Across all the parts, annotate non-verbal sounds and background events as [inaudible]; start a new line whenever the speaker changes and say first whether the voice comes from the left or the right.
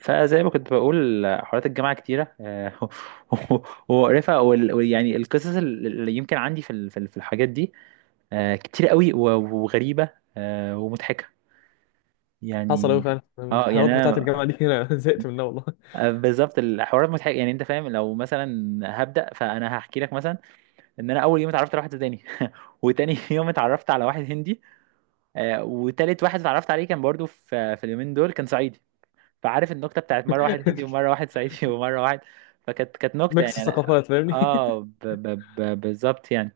right: فزي ما كنت بقول حوارات الجامعة كتيرة [laughs] ومقرفة وال- ويعني القصص اللي يمكن عندي في الحاجات دي كتير قوي و- وغريبة ومضحكة
left: حصل أوي
right: يعني.
left: فعلا الحوارات بتاعت الجامعة
right: انا
left: دي أنا [laughs] زهقت منها والله.
right: بالظبط الحوارات مضحكة، يعني انت فاهم، لو مثلا هبدأ فانا هحكي لك مثلا ان انا اول يوم اتعرفت على واحد سوداني [laughs] وتاني يوم اتعرفت على واحد هندي، وتالت واحد اتعرفت عليه كان برضو في اليومين دول كان صعيدي. فعارف النكته بتاعت مره واحد هندي
left: [laughs]
right: ومره واحد صعيدي [laughs] ومره واحد. فكانت نكته،
left: ميكس
right: يعني
left: ثقافات فاهمني.
right: بالظبط يعني.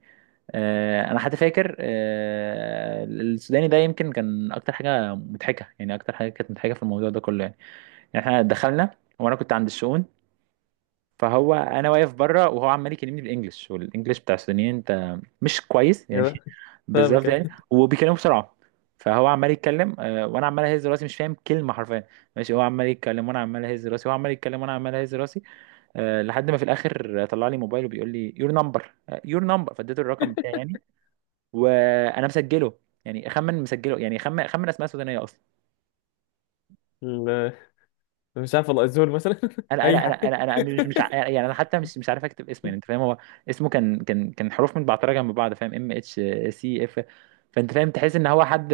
right: آه انا حتى فاكر، السوداني ده يمكن كان اكتر حاجه مضحكه، يعني اكتر حاجه كانت مضحكه في الموضوع ده كله يعني. يعني احنا دخلنا وانا كنت عند الشؤون، فهو انا واقف بره وهو عمال يكلمني بالانجلش، والانجلش بتاع السودانيين انت مش كويس
left: [laughs]
right: يعني
left: كده،
right: [laughs] بالظبط
left: فاهمك أي.
right: يعني، وبيكلموا بسرعه. فهو عمال يتكلم وانا عمال اهز راسي مش فاهم كلمه حرفيا. ماشي، هو عمال يتكلم وانا عمال اهز راسي، هو عمال يتكلم وانا عمال اهز راسي، لحد ما في الاخر طلع لي موبايله بيقول لي يور نمبر. يور نمبر، فاديته الرقم بتاعي يعني، وانا مسجله، يعني اخمن مسجله، يعني اخمن اسماء سودانيه اصلا.
left: ال- مش عارف والله الزول مثلا [laughs]
right: انا
left: أي
right: انا انا
left: حاجة.
right: انا انا مش
left: [laughs]
right: يعني انا حتى مش عارف اكتب اسمه، يعني انت فاهم. هو اسمه كان حروف متبعترة جنب بعض، فاهم؟ ام اتش سي اف. فانت فاهم، تحس ان هو حد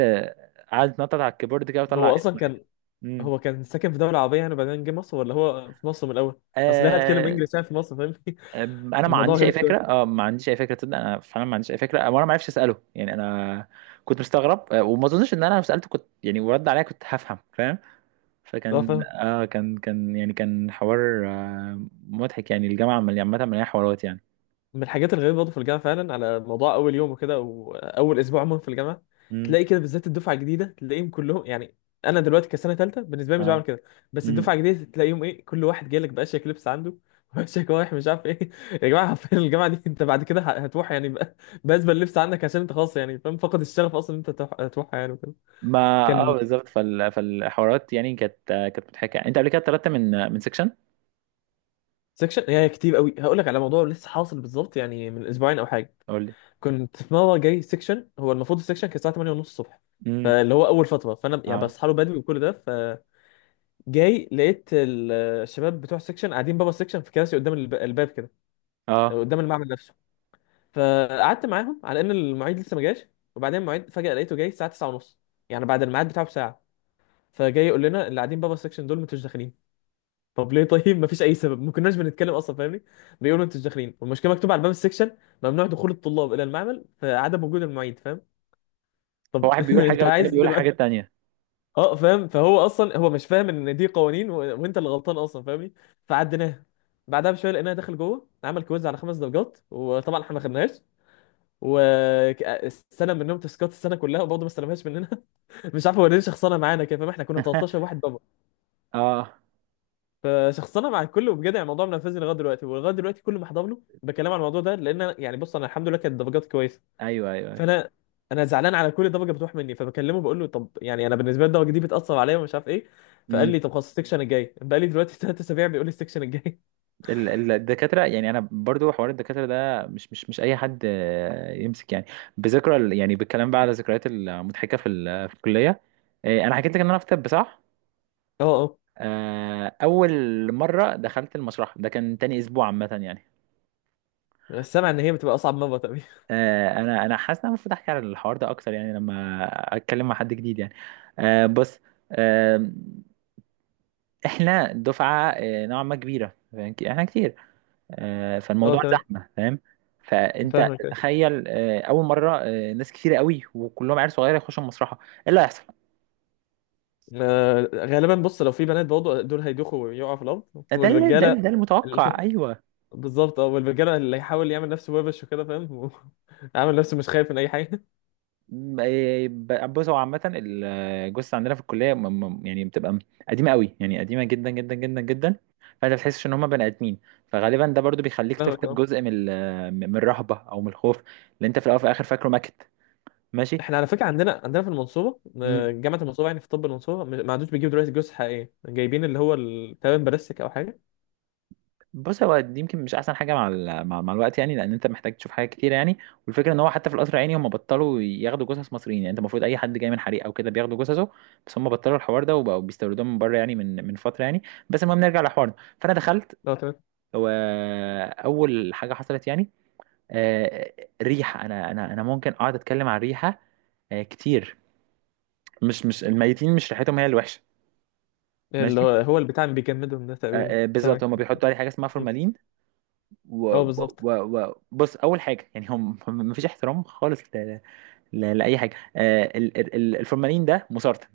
right: قاعد يتنطط على الكيبورد كده وطلع
left: هو أصلا
right: اسمه يعني.
left: كان
right: امم
left: هو كان ساكن في دولة عربية يعني وبعدين جه مصر ولا هو في مصر من الأول؟ أصل ليه هتكلم
right: آه
left: إنجليزي يعني في مصر فاهمني؟ [laughs]
right: انا ما
left: الموضوع
right: عنديش اي
left: غريب شوية.
right: فكره، اه ما عنديش اي فكره، تصدق انا فعلا ما عنديش اي فكره، وانا ما عرفش اساله يعني. انا كنت مستغرب، وما اظنش ان انا لو سالته كنت، يعني ورد عليا، كنت هفهم فاهم. فكان
left: اه،
right: كان يعني كان حوار مضحك يعني. الجامعه عامه مليانه حوارات يعني.
left: من الحاجات الغريبة برضه في الجامعة فعلا على موضوع أول يوم وكده وأول أسبوع عموما في الجامعة
right: امم.
left: تلاقي كده بالذات الدفعة الجديدة تلاقيهم كلهم يعني. أنا دلوقتي كسنة تالتة بالنسبة لي مش بعمل كده، بس
right: مم.
left: الدفعة الجديدة تلاقيهم إيه، كل واحد جاي لك بأشيك لبس عنده [laughs] وأشيك رايح مش عارف إيه. يا جماعة حرفيا الجامعة دي أنت بعد كده هتروح يعني بأزبل لبس عندك عشان أنت خلاص يعني فاهم، فقد الشغف أصلا ان أنت تروحها يعني وكده
right: ما اه
left: كان.
right: بالظبط. فالحوارات يعني كانت مضحكه. انت قبل كده اتطردت من سيكشن؟
left: سكشن يعني كتير قوي، هقول لك على موضوع لسه حاصل بالظبط يعني من أسبوعين أو حاجة.
right: قول لي.
left: كنت في مره جاي سيكشن، هو المفروض السيكشن كان الساعه 8 ونص الصبح،
right: امم.
left: فاللي هو اول فتره فانا يعني
right: اه
left: بصحى له بدري وكل ده، فجاي لقيت الشباب بتوع السيكشن قاعدين بابا السيكشن في كراسي قدام الباب كده،
right: اه.
left: قدام المعمل نفسه. فقعدت معاهم على ان المعيد لسه ما جاش، وبعدين المعيد فجاه لقيته جاي الساعه 9 ونص، يعني بعد الميعاد بتاعه بساعه. فجاي يقول لنا اللي قاعدين بابا السيكشن دول ما انتوش داخلين. طب ليه؟ طيب ما فيش اي سبب، ما كناش بنتكلم اصلا فاهمني. بيقولوا ما انتوش داخلين والمشكله مكتوبه على باب السيكشن: ممنوع دخول الطلاب الى المعمل فعدم وجود المعيد، فاهم؟ طب
right: فواحد
left: [laughs]
right: بيقول حاجه
left: انت
right: والتاني
left: عايز ايه
right: بيقول حاجه
left: دلوقتي؟
right: تانية.
left: اه فاهم، فهو اصلا هو مش فاهم ان دي قوانين وانت اللي غلطان اصلا فاهمني. فعديناها، بعدها بشويه لقيناها داخل جوه عمل كويز على خمس درجات وطبعا احنا ما خدناش، واستلم منهم تاسكات السنه كلها وبرضه ما استلمهاش مننا. [laughs] مش عارف هو ليه شخصنه معانا كده فاهم، احنا كنا 13
right: [laughs]
left: واحد بابا،
right: اه،
left: فشخصنه مع الكل وبجد يعني الموضوع منفذني لغايه دلوقتي، ولغايه دلوقتي كل ما احضر له بكلام عن الموضوع ده لان يعني بص انا الحمد لله كانت درجاتي كويسه،
right: ايوه ايوه ايوه.
left: فانا انا زعلان على كل الضجه بتروح مني، فبكلمه بقول له طب يعني انا بالنسبه لي الضجه دي بتاثر عليا ومش عارف ايه. فقال لي
right: امم.
left: طب خلاص السكشن الجاي، بقى لي دلوقتي ثلاث اسابيع بيقول لي السكشن الجاي.
right: الدكاتره، يعني انا برضو حوار الدكاتره ده، مش اي حد يمسك يعني يعني بالكلام بقى على الذكريات المضحكه في الكليه. انا حكيت لك ان انا في طب، صح؟
left: [laughs] اه اه،
right: اول مره دخلت المسرح ده كان تاني اسبوع عامه يعني.
left: انا سامع ان هي بتبقى اصعب مره تقريبا.
right: انا انا حاسس ان انا المفروض احكي على الحوار ده اكتر، يعني لما اتكلم مع حد جديد يعني. بص، آه، احنا دفعه نوعا ما كبيره، فاهم؟ احنا كتير،
left: [laughs] اه
right: فالموضوع
left: تمام،
right: زحمه فاهم. فانت
left: فاهمك ايه.
right: تخيل، اول مره، ناس كتير قوي وكلهم عيال صغيره يخشوا المسرحه، ايه اللي هيحصل؟
left: آه، غالبا بص لو في بنات برضه دول هيدوخوا ويقعوا في الارض،
right: ده
left: والرجاله
right: ده المتوقع
left: [laughs]
right: ايوه.
left: بالظبط اه، والرجاله اللي هيحاول يعمل نفسه وبش وكده فاهم، [laughs] عامل نفسه مش خايف من اي حاجه.
right: إيه، بص، هو عامة الجثة عندنا في الكلية يعني بتبقى قديمة قوي، يعني قديمة جدا جدا جدا جدا. فانت بتحسش ان هما بني ادمين، فغالبا ده برضو
left: [laughs]
right: بيخليك
left: فاهمك
right: تفقد
left: أه.
right: جزء من الرهبة او من الخوف، اللي انت في الاول وفي الاخر فاكره ماكت. ماشي.
left: احنا على فكره عندنا في المنصوبه، آه، جامعه المنصوبه يعني في طب المنصوبه، ما عندوش، بيجيبوا دلوقتي جثث حقيقيه جايبين اللي هو تقريبا بلاستيك او حاجه.
right: بص، هو دي يمكن مش احسن حاجه مع مع الوقت، يعني لان انت محتاج تشوف حاجات كتير يعني. والفكره ان هو حتى في القصر العيني هم بطلوا ياخدوا جثث مصريين، يعني انت المفروض اي حد جاي من حريق او كده بياخدوا جثثه، بس هم بطلوا الحوار ده وبقوا بيستوردوها من بره، يعني من فتره يعني. بس المهم نرجع لحوارنا. فانا دخلت
left: اه تمام،
right: واول حاجه حصلت يعني، آه، ريحه. انا ممكن اقعد اتكلم عن ريحه كتير. مش مش الميتين، مش ريحتهم هي الوحشه.
left: اللي
right: ماشي،
left: هو هو البتاع اللي بيجمدهم ده تقريبا،
right: بالظبط،
left: سامعك.
right: هم بيحطوا عليه حاجه اسمها
left: مم.
right: فورمالين. و...
left: اه بالظبط.
right: بص، اول حاجه يعني، هم هم مفيش احترام خالص لاي حاجه. آه، الفورمالين ده مسرطن،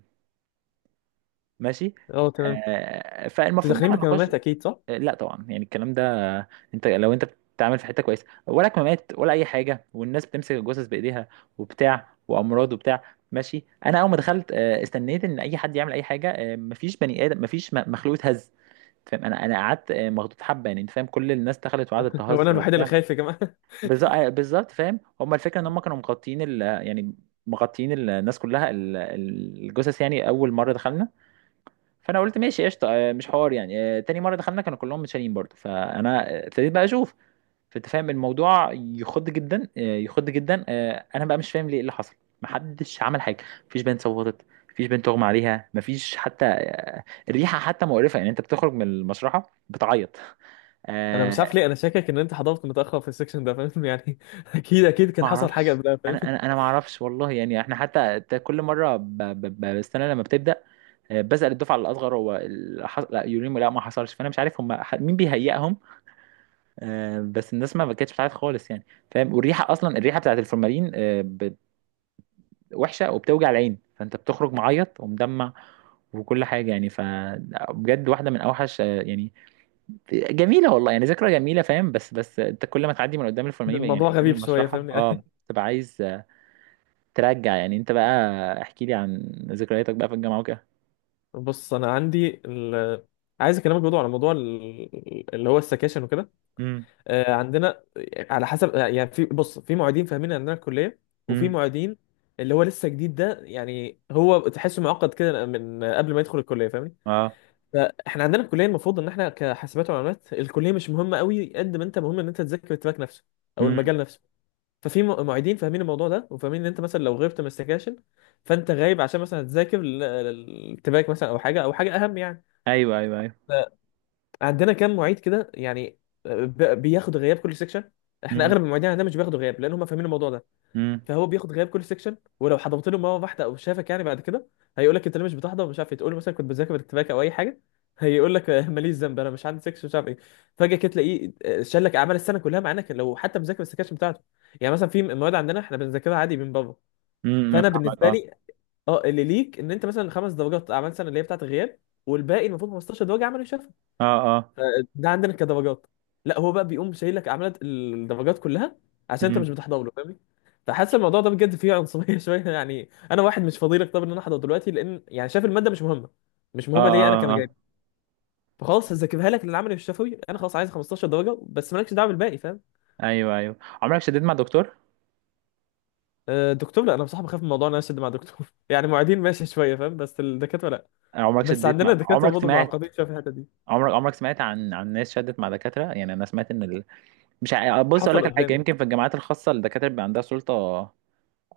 right: ماشي.
left: اه تمام،
right: آه
left: انتوا
right: فالمفروض ان
left: داخلين
right: احنا نخش،
left: بكمامات اكيد صح؟
right: آه لا طبعا يعني الكلام ده. آه، انت لو انت بتتعامل في حته كويسه، ولا كمامات ولا اي حاجه، والناس بتمسك الجثث بايديها وبتاع، وامراض وبتاع. ماشي، انا اول ما دخلت استنيت ان اي حد يعمل اي حاجه، آه مفيش بني ادم، مفيش مخلوق اتهز. فاهم؟ انا انا قعدت مخضوض حبه، يعني انت فاهم، كل الناس دخلت وقعدت
left: [laughs] هو انا
right: تهزر
left: الوحيد اللي
right: وبتاع.
left: خايف يا جماعه؟ [laughs]
right: بالظبط فاهم. هما الفكره ان هما كانوا مغطيين يعني مغطيين الناس كلها، الجثث، يعني اول مره دخلنا. فانا قلت ماشي قشطه، مش حوار يعني. تاني مره دخلنا كانوا كلهم متشالين برضو، فانا ابتديت بقى اشوف. فانت فاهم الموضوع يخض جدا، يخض جدا، انا بقى مش فاهم ليه إيه اللي حصل. محدش عمل حاجه، مفيش بنت صوتت، مفيش بنت اغمى عليها، مفيش حتى، الريحه حتى مقرفه، يعني انت بتخرج من المشرحه بتعيط.
left: انا
right: آه،
left: مش عارف ليه انا شاكك ان انت حضرت متاخر في السكشن ده فاهم يعني، [laughs] اكيد اكيد كان
right: ما
left: حصل حاجه
right: اعرفش.
left: قبلها فاهم.
right: انا انا
left: [laughs]
right: انا ما اعرفش والله يعني. احنا حتى كل مره بستنى لما بتبدا، بسال الدفعه الاصغر هو لا يوريمو، لا ما حصلش. فانا مش عارف هم مين بيهيئهم. بس الناس ما كانتش بتعرف خالص يعني. فاهم؟ والريحه اصلا، الريحه بتاعت الفورمالين، وحشه وبتوجع العين، فانت بتخرج معيط ومدمع وكل حاجه يعني. فبجد واحده من اوحش، يعني جميله والله، يعني ذكرى جميله فاهم. بس بس انت كل ما تعدي من قدام الفورمالين، يعني
left: الموضوع
right: قدام
left: غريب شويه
right: المشرحه،
left: فاهمني
right: اه
left: يعني.
right: تبقى عايز ترجع يعني. انت بقى احكي لي عن ذكرياتك بقى في الجامعة وكده.
left: [laughs] بص انا عندي عايز اكلمك برضه على موضوع اللي هو السكاشن وكده.
right: امم،
left: آه، عندنا على حسب يعني في، بص في معيدين فاهمين عندنا الكليه، وفي
right: امم،
left: معيدين اللي هو لسه جديد ده، يعني هو تحسه معقد كده من قبل ما يدخل الكليه فاهمني.
right: اه،
left: فاحنا عندنا الكليه المفروض ان احنا كحاسبات ومعلومات الكليه مش مهمه قوي قد ما انت مهم ان انت تذاكر التراك نفسه او
right: امم،
left: المجال نفسه. ففي معيدين فاهمين الموضوع ده وفاهمين ان انت مثلا لو غبت من السكاشن فانت غايب عشان مثلا تذاكر التراك مثلا او حاجه او حاجه اهم يعني.
right: ايوه ايوه ايوه،
left: عندنا كام معيد كده يعني بياخدوا غياب كل سيكشن. احنا
right: امم،
left: اغلب المعيدين عندنا مش بياخدوا غياب لان هم فاهمين الموضوع ده،
right: امم،
left: فهو بياخد غياب كل سيكشن ولو حضرت له مره واحده او شافك يعني بعد كده هيقول لك انت ليه مش بتحضر ومش عارف إيه. تقول له مثلا كنت بذاكر بالاتفاق او اي حاجه، هيقول لك [laughs] "آه، ماليش ذنب انا مش عندي سيكشن مش عارف ايه". فجاه كده تلاقيه آه، شال لك اعمال السنه كلها مع انك لو حتى مذاكر السكاشن بتاعته. يعني مثلا في مواد عندنا احنا بنذاكرها عادي من بره. فانا
right: فاهمك،
left: بالنسبه
right: اه
left: لي، اه اللي ليك ان انت مثلا خمس درجات اعمال سنه اللي هي بتاعت الغياب، والباقي المفروض 15 درجه عملوا شافها،
right: اه اه،
left: ده عندنا كدرجات. لا، هو بقى بيقوم شايلك عملت الدرجات كلها عشان انت مش
right: امم،
left: بتحضر له فاهمني. فحاسس الموضوع ده بجد فيه عنصريه [laughs] شويه يعني. انا واحد مش فاضي لك طب ان انا احضر دلوقتي لان يعني شايف الماده مش مهمه، مش
right: اه
left: مهمه ليا انا
right: اه
left: كمجال.
right: اه،
left: فخلاص هذاكرها لك للعملي والشفوي انا خلاص، عايز 15 درجه بس مالكش دعوه بالباقي فاهم.
right: ايوه ايوه. عمرك شديت مع دكتور؟
left: آه، الدكتور لا، انا بصراحه بخاف من موضوع ان انا اشد مع الدكتور. [laughs] يعني معيدين ماشي شويه فاهم، بس الدكاتره لا.
right: عمرك
left: بس
right: شديت
left: عندنا
right: مع،
left: الدكاتره
right: عمرك
left: برضه
right: سمعت،
left: معقدين شويه في الحته دي.
right: عمرك سمعت عن ناس شدت مع دكاترة؟ يعني انا سمعت ان مش بص اقول
left: حصل
right: لك الحاجة،
left: قدامي،
right: يمكن في الجامعات الخاصة الدكاترة بيبقى عندها سلطة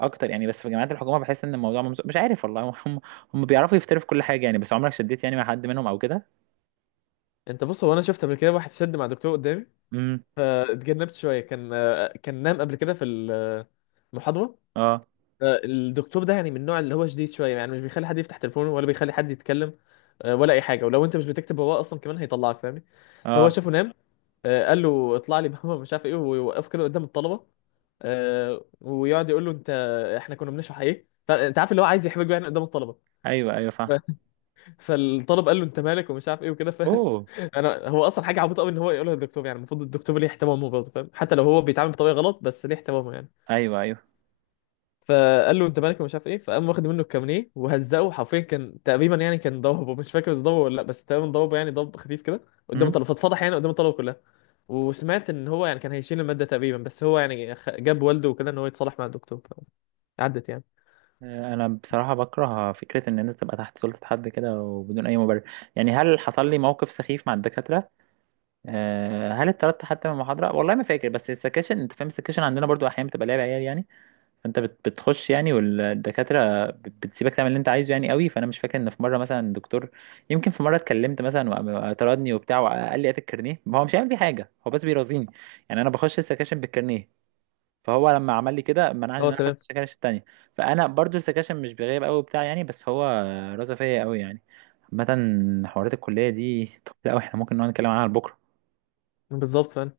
right: اكتر يعني، بس في جامعات الحكومة بحس ان الموضوع مش عارف والله [laughs] هم هم بيعرفوا يفتروا في كل حاجة يعني. بس عمرك شديت يعني مع حد منهم او كده؟
left: انت بص، هو انا شفت قبل كده واحد شد مع دكتور قدامي فاتجنبت شويه. كان، كان نام قبل كده في المحاضره.
right: اه
left: آه، الدكتور ده يعني من النوع اللي هو شديد شويه، يعني مش بيخلي حد يفتح تليفونه ولا بيخلي حد يتكلم، آه، ولا اي حاجه، ولو انت مش بتكتب وراه اصلا كمان هيطلعك فاهمني. فهو
right: اه،
left: شافه نام، آه، قال له اطلع لي [laughs] بابا مش عارف ايه، ويوقفه كده قدام الطلبه. آه، ويقعد يقول له انت، احنا كنا بنشرح ايه، فانت عارف اللي هو عايز يحرجه يعني قدام الطلبه.
right: ايوه ايوه فاهم،
left: ف... [laughs] فالطالب قال له انت مالك ومش عارف ايه وكده.
right: اوه،
left: انا، هو اصلا حاجه عبيطه قوي ان هو يقولها للدكتور، يعني المفروض الدكتور ليه احترامه برضه فاهم، حتى لو هو بيتعامل بطريقه غلط بس ليه احترامه يعني.
right: ايوه ايوه،
left: فقال له انت مالك ومش عارف ايه، فقام واخد منه الكامنيه وهزقه حرفيا، كان تقريبا يعني كان ضربه، مش فاكر اذا ضربه ولا لا بس تقريبا ضربه يعني ضرب خفيف كده قدام
right: امم.
left: الطلبه، فاتفضح يعني قدام الطلبه كلها. وسمعت ان هو يعني كان هيشيل الماده تقريبا، بس هو يعني جاب والده وكده ان هو يتصالح مع الدكتور، عدت يعني.
right: انا بصراحه بكره فكره ان انت تبقى تحت سلطه حد كده وبدون اي مبرر. يعني هل حصل لي موقف سخيف مع الدكاتره؟ آه. هل اتطردت حتى من المحاضره؟ والله ما فاكر. بس السكاشن، انت فاهم السكاشن عندنا برضو احيانا بتبقى لعب عيال يعني. فانت بتخش يعني، والدكاتره بتسيبك تعمل اللي انت عايزه يعني قوي. فانا مش فاكر ان في مره مثلا دكتور، يمكن في مره اتكلمت مثلا وطردني وبتاع، وقال لي هات الكارنيه، ما هو مش هيعمل بيه حاجه، هو بس بيرازيني يعني. انا بخش السكاشن بالكارنيه، فهو لما عمل لي كده منعني ان
left: هو
right: انا اخد
left: تمام،
right: السكاشن التانية. فانا برضو السكاشن مش بيغيب قوي بتاع يعني، بس هو رازة فيا قوي يعني. عامة حوارات الكلية دي، طب لا احنا ممكن نقعد نتكلم عنها بكرة.
left: بالظبط فاهم.